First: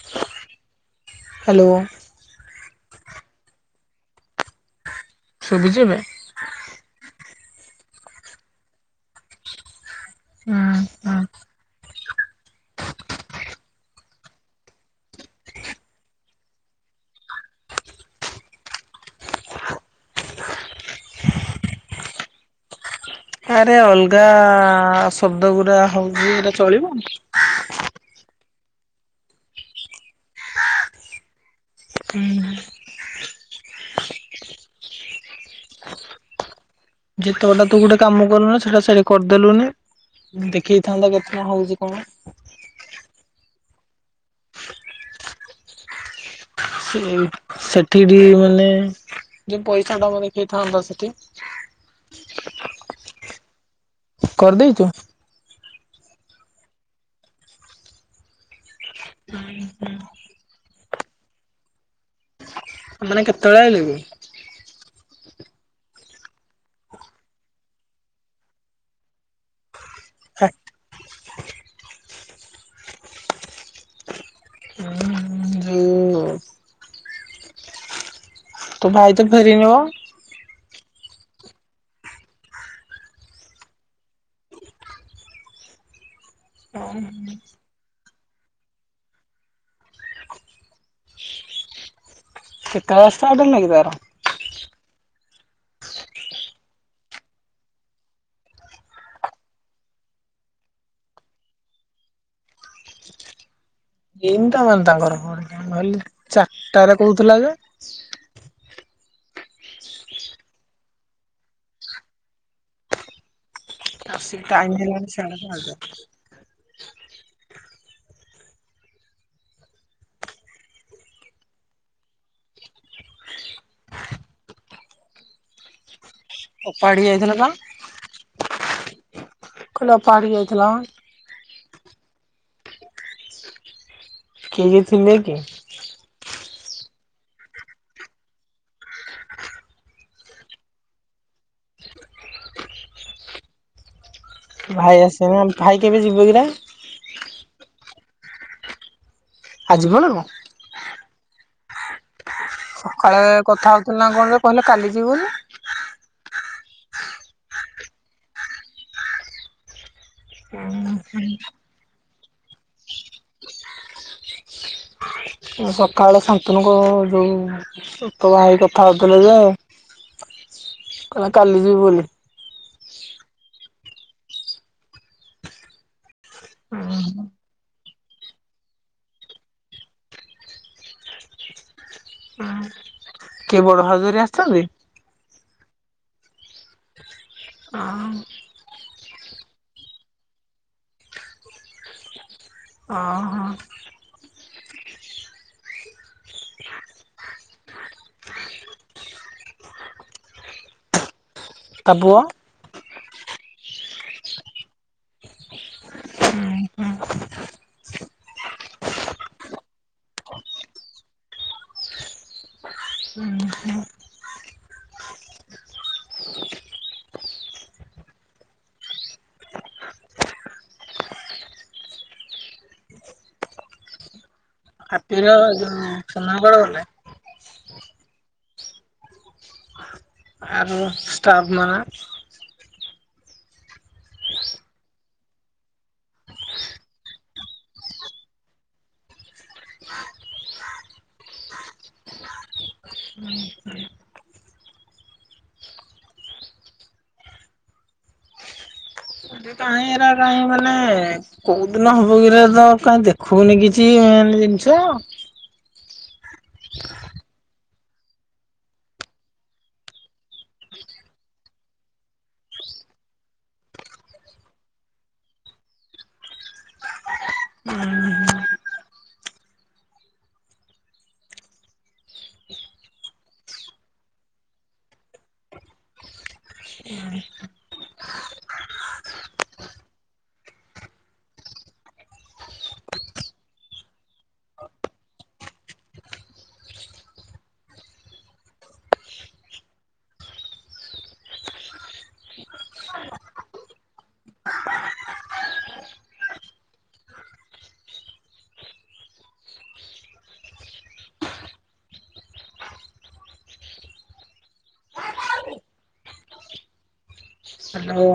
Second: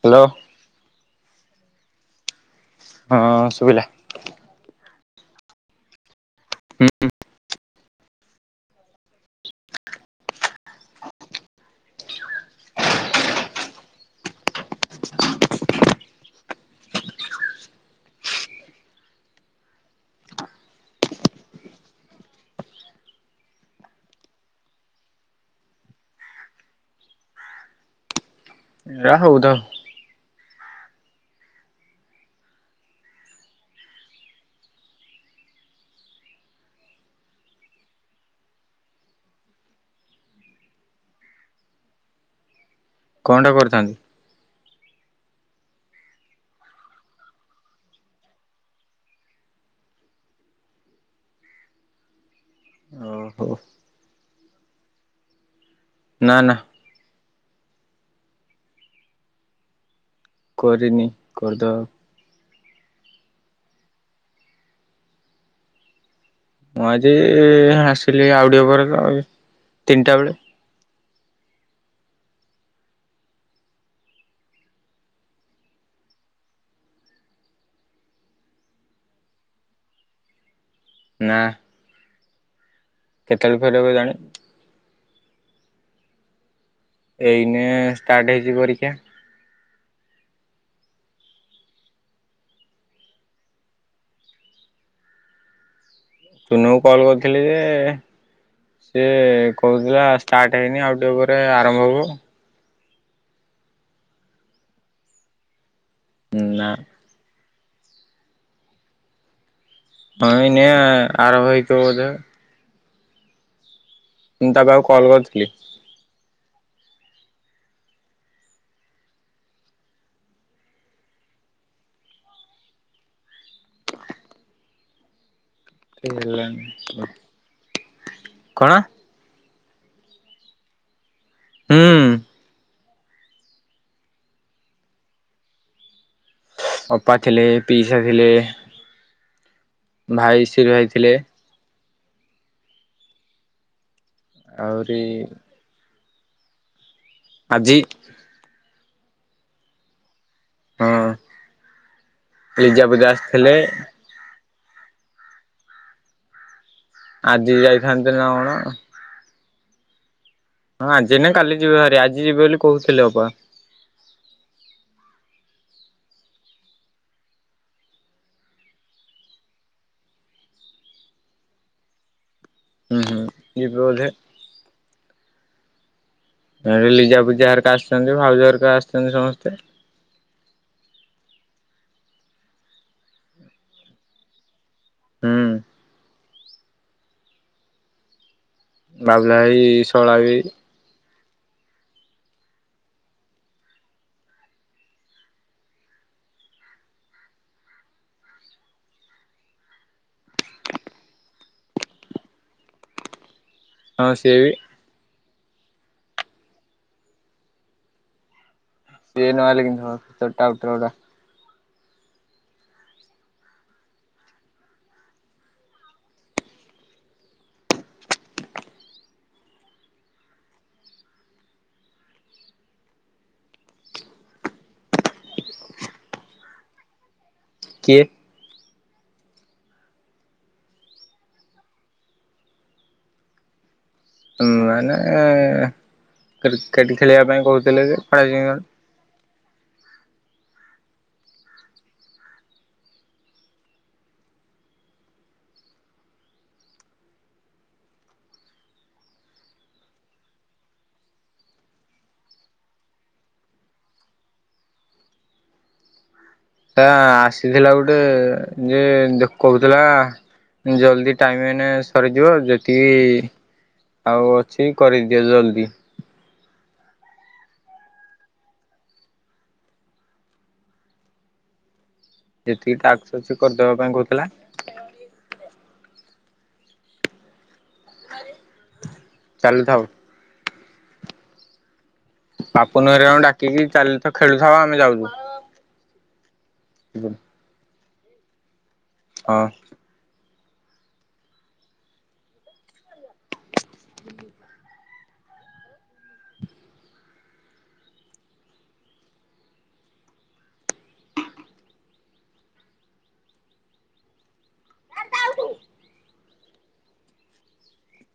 Hello. Hello. ହଁ ଶୁଭିଲା। ଶୁଭୁଛି ଏବେ? ହୁଁ ହୁଁ ହୁଁ। ଆରେ ଅଲଗାଆ-ଆ-ଆ ଶବ୍ଦ ଗୁଡା ହଉଛି, ଏଇଟା ଚଳିବ? ହେରା ହଉଥାଉ। ଯେତେବେଳଟା ତୁ ଗୋଟେ କାମ କରୁନୁ ସେଟା ସେଆଡେ କରିଦେଲୁନି ଦେଖେଇଥାନ୍ତା କେତେଟା ହଉଛି କଣ କଣଟା କରିଥାନ୍ତି? ସେ ସେଠିଟି ମାନେ ଯୋଉ ପଇସାଟା ପା ଦେଖେଇଥାନ୍ତା ସେଠି। ଓହୋଃ। କରିଦେଇଚୁ? ନା ନା। ହୁଁ ହୁଁ। କରିନି, କରିଦବା। ଆ ମାନେ କେତେବେଳେ ଆଇଲୁ କି? ମୁଁ ଆଜିଇ-ଇ-ଇ ହଁ ଆସିଲି ଆଉ ଟିକେ ପରେ। [inaudible] ତିନଟା ବେଳେ। ହୁଁଉ-ଉ-ଉ ଯୋଉ ତୋ ଭାଇ ତ ଫେରିନି ପା? ନା। କେତେବେଳେ ଫେରିବ କେଜାଣି? ଓ ହୁଁ। ଷ୍ଟାଟ୍ ହେଇଛି ପରୀକ୍ଷା। କେତେବେଳେ ଷ୍ଟାର୍ଟ ହେଲା କି ତାର? ଚୁନୁକୁ କଲ୍ କରିଥିଲି ଯେ, ସିଏ କହୁଥିଲା ଷ୍ଟାର୍ଟ ହେଇନି ଆଉ ଟିକେ ପରେ ଆରମ୍ଭ ହବ। ଏମନ୍ତା ହୁଅନ୍ତା ଗରମରେ। ମୁଁ ଭାବିଲି ନା ଚାରଟାରେ କହୁଥିଲା ଯେ। [inaudible] ହଁ ଏଇନେ ଆରମ୍ଭ ହୋଇଥିବ ବୋଧେ ଆସିକି ମୁଁ ତା ଟାଇମ୍ ପାଖକୁ କଲ୍ ହେଲାଣି କରିଥିଲି ଛାଡ଼ୁ ନାହାନ୍ତି। [inaudible] ଓପାଡି ଯାଇଥିଲା କଣ? କଣ ଓପାଡ଼ି ଯାଇଥିଲ? ହୁଁ। କିଏ କିଏ ଥିଲେ କି? ଅପା ଥିଲେ ପିଇସା ଥିଲେ। ଭାଇସରଏ ଥିଲେ। ଆହୁରି ଭାଇ ଆସେ ନା ଭାଇ କେବେ ଯିବ କିରା ଜି ଆଜିିବ ନା କଣ? ହଁ ଲିଜାପଦା ସକାଳେ ଆସିଥିଲେ କଥା ହଉଥିଲା ନା କଣରେ କହିଲା କାଲି ଯିବୁନି। ଆଜି ଯାଇଥାନ୍ତି ନା କଣ ହଁ ଆଜି ନା କାଲି ଯିବେ ହରି ଆଜି ଯିବେ ବୋଲି କହୁଥିଲେ ଅପା। ସକାଳେ ଶାନ୍ତନୁଙ୍କ ଯୋଉ ଭାଇ କଥା ହଉଥିଲେ ଯେ କହିଲା କାଲି ଯିବ ବୋଲି। ହୁଁ ହୁଁ ଯିବେ ବୋଧେ। ଏଠି ଲିଜାପିଜା ହରିକା ଆସିଛନ୍ତି ଭାଉଜ ହରିକା ଆସିଛନ୍ତି ସମସ୍ତେ। କିଏ ବଡ ଭାଉଜ ହରି ଆସିଛନ୍ତି? ହୁଁ ଆ ବାଉଳାଇ ଶଳା ବି ଅ ହ [inaudible] ଆବୁଆ ହଁ ସିଏ ବି ହଁ ହଁ ସିଏ ନ ଆଇଲେ କେମିତି ହବ ସବୁ ଟାଉଟର୍ ଗୁଡା ହାପିର ଯୋଉ ସୁନାଗୋଳ ଗଲେ କିଏ [unintelligible] ମାନେ କ୍ରିକେଟ ଖେଳିବା ପାଇଁ କହୁଥିଲେ ଯେ [unintelligible] କାଇଁ ଏରା କାହିଁ ମାନେ କୋଉ ଦିନ ହବ କିରା ତ କାଇହିଁ ଦେଖୁନି କିଛି ମେନ୍ ଜିନିଷ ହେ ଆସିଥିଲା ଗୋଟେ ଯେ ଦେଖଉଥିଲା ଜଲ୍ଦି ଟାଇମ ମାନେ ସରିଯିବ ଯେତିକି ଆଉ ଅଛି କରିଦିଅ ଜଲ୍ଦି ଯେତିକି ଟାସ୍କ ଅଛି କରିଦବା ପାଇଁ କହୁଥିଲା ଚାଲଥାଉ ବାପୁ ନହରେ ଆ ଡାକିକି ଚାଲ ତ ଖେଳୁଥାଉ ଆମେ ଯାଉଛୁ ହଁ ହୁଁ ହ୍ୟାଲୋ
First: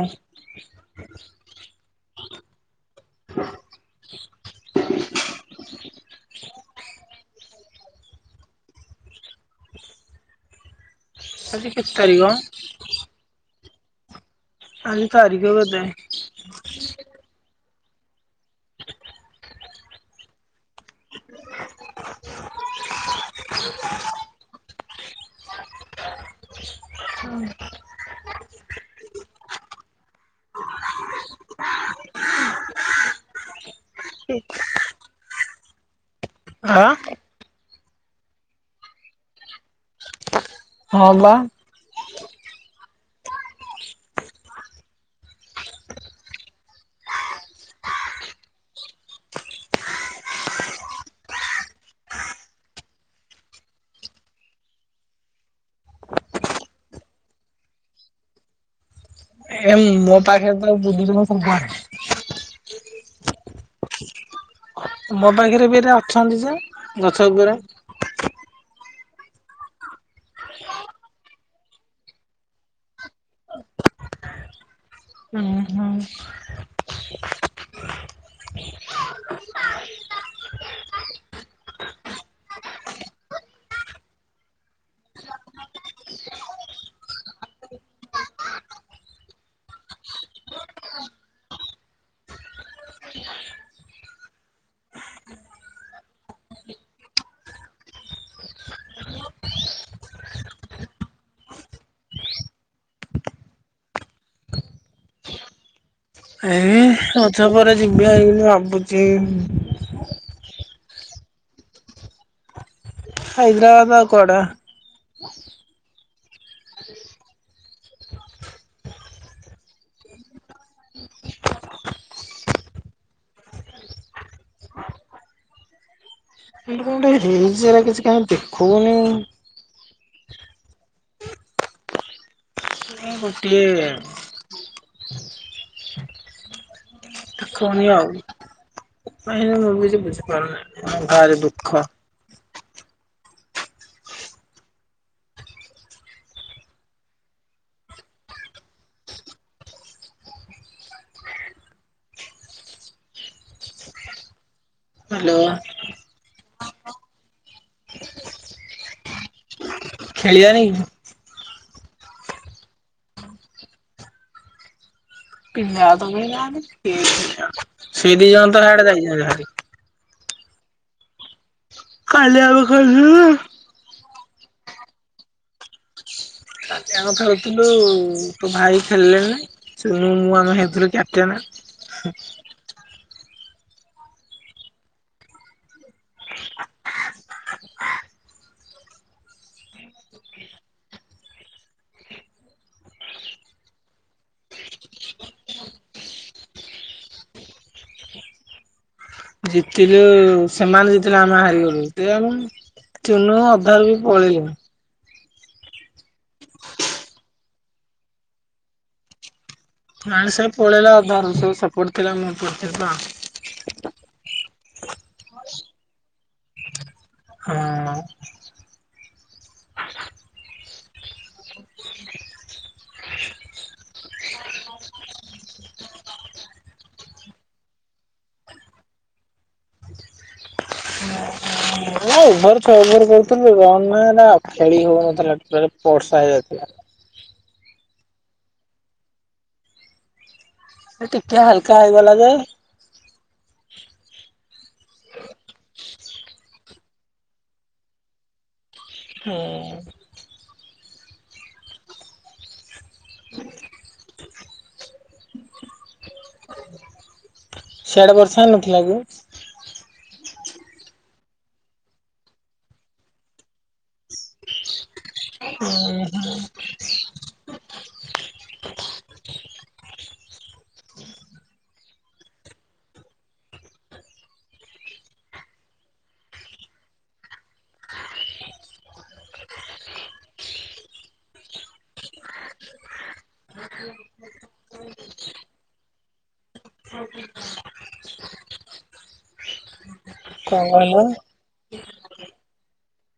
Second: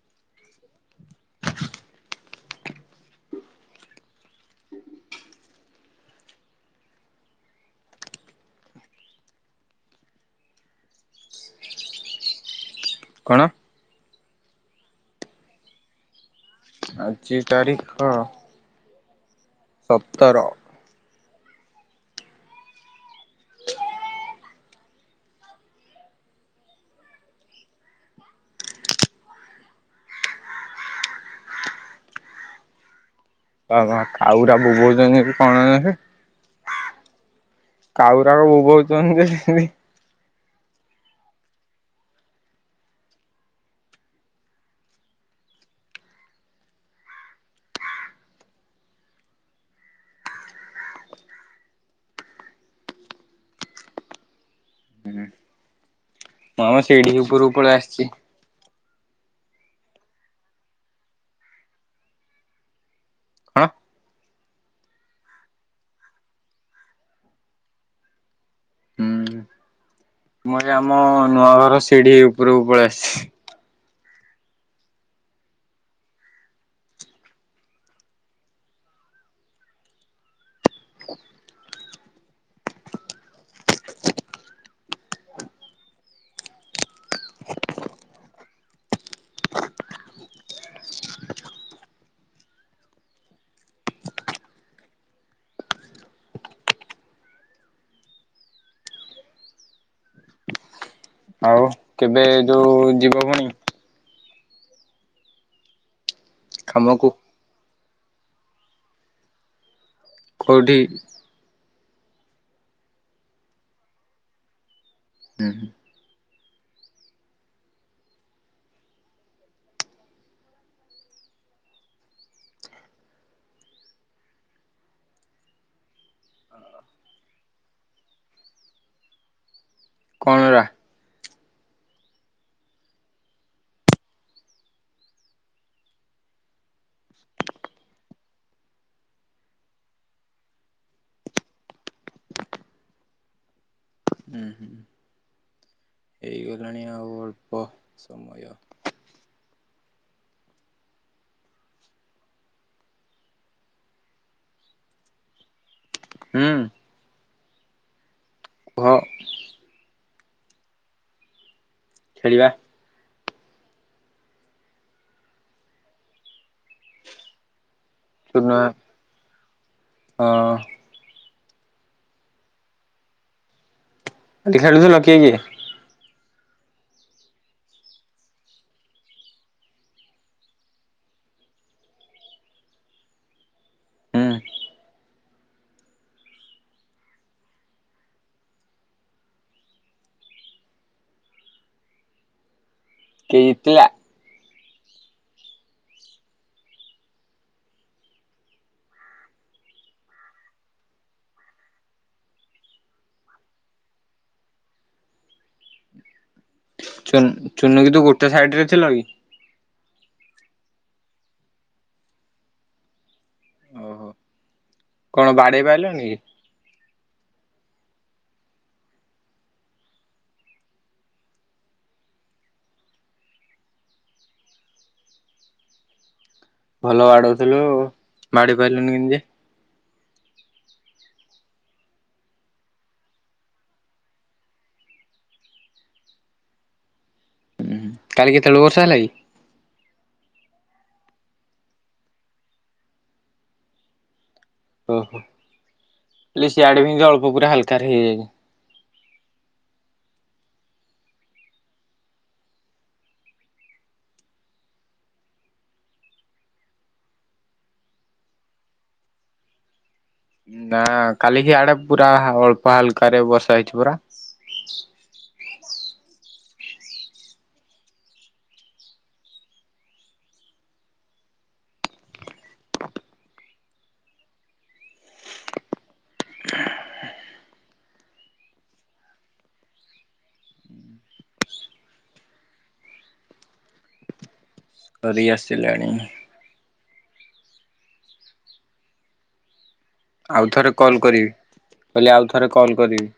ଆଜି କେତେ ତାରିଖ କଣ ଆଜି ତାରିଖ କେତେ ଆଜି ତାରିଖ ସତର କାଉରା ଭୋବଉଛନ୍ତି କଣ ସେ ଆଁ କାଉରା କ ବୋବଉଛନ୍ତି ସେମତି ହଁ ବା ମୁଁ ଆମ ସିଢି ଉପରକୁ ପଳି ଆସିଛି ଏ ମୋ ପାଖରେ ତ ବୁଧି [unintelligible] ହଁ ମୋ ପାଖରେ ବି ଏରାଅଛନ୍ତି ଯେ ଗଛ ଉପରେ ହୁଁ ମୁଁ ଆମ ନୂଆ ଘର ସିଢି ଉପରକୁ ପଳେଇ ଆସିଛି ଆଉ କେବେ ଯୋଉ ଯିବ ଭଉଣୀ ଏ କାମକୁ ରଜ ପରେ [unintelligible] କଉଢି ହାଇଦ୍ରାବାଦ ଆଉ କୁଆଡେ ହୁଁ ହୁଁ ଏଇଠି କଣ ଗୋଟେ ହିଲ୍ସରେ କିଛି କାହିଁ ଦେଖାଉନି କଣରା ଗୋଟିଏ ଦେଖାଇନି ଆଉ ମୁଁ ଭିି କିଛି ବୁଝିପାରୁନି ଭାରି ଦୁଃଖ ହୁଁ ହୁଁ ହେଇଗଲାଣି ଆଉ ଅଳ୍ପ ସମୟ ହାଲୋ ହୁଁ ଓ ଖେଳିବାନି ଖେଳିବା ପିଲା ତ କେହି ନାହାନ୍ତି ସେଇ ଦି ଚୁନ ଜଣ ତ ସେଆଡେ ଯାଇଛନ୍ତିହରି ହଁ କାଲି ଆଡୁ [unintelligible] ଖେଳୁଥିଲ କିଏ କିଏ ଆଜ୍ଞା କଥାେଉଥିଲୁ ତୋ ଭାଇ ଖେଳିଲେଣି ତନୁ ମୁ ଆମେ ହେଇଥିଲୁ କେଟେନା ହୁଁ କିଏ ଜିତିଲା ଜିତିଲୁ ସେମାନେ ଜିତିଲେ ଆମେ ହାରିଗଲୁ ସେ ଆମ ଚୁନୁ ଅଧାରୁ ବି ପଳିଲୁ ଚୁ ଚୁନୁକି ତୁ ଗୋର୍ଟା ସାଇଡ ରେ ଥିଲ କି ନାଇଁ ସେ ପଳେଇଲା ଆଧାରୁ ସେ ସେପଟେ ଥିଲା ମୁଁ ପଛରେ ପା ଓହୋ। କଣ ବାଡେଇ ପାଇଲନି କି? ହଁ [inaudible] ଭଲ ବାଡଉଥିଲୁ ବାଡେଇ ପାଇଲୁନି କିନ୍ତି। ଓଭର ଛ ଓଭର କରୁଥିଲୁ ରନ୍ ୱେ ନା ଆଉ ଖେଳି ହଉନଥିଲା ଟୋଟାଲି ବର୍ଷା ହେଇଯାଇଥିଲା। ହୁଁ କାଲି କେତେବଳୁ ବର୍ଷ ହେଲା କି। ଟିକେ ହାଲକା ହେଇଗଲା ଯେ ଓହୋ ଲି ସିଆଡେ [unintelligible] ଅଳ୍ପ ପୁରା ହାଲକାରେ ହେଇଯାଇଛି। ହୁଁ ସିଆଡେ ବର୍ଷା ହେଇନଥିଲା କି। ନା କାଲିିକି ଆଡେ ପୁରା ଅଳ୍ପ ହାଲକାରେ ବର୍ଷା ହେଇଛି ପୁରା। ହୁଁ ହୁଁ [unintelligible] ଆସିଲାଣି ଆଉ କଣ ଥରେ କଲ୍ କହିଲ? କରିବି। କହିଲି ଆଉ ଥରେ କଲ୍ କରିବି।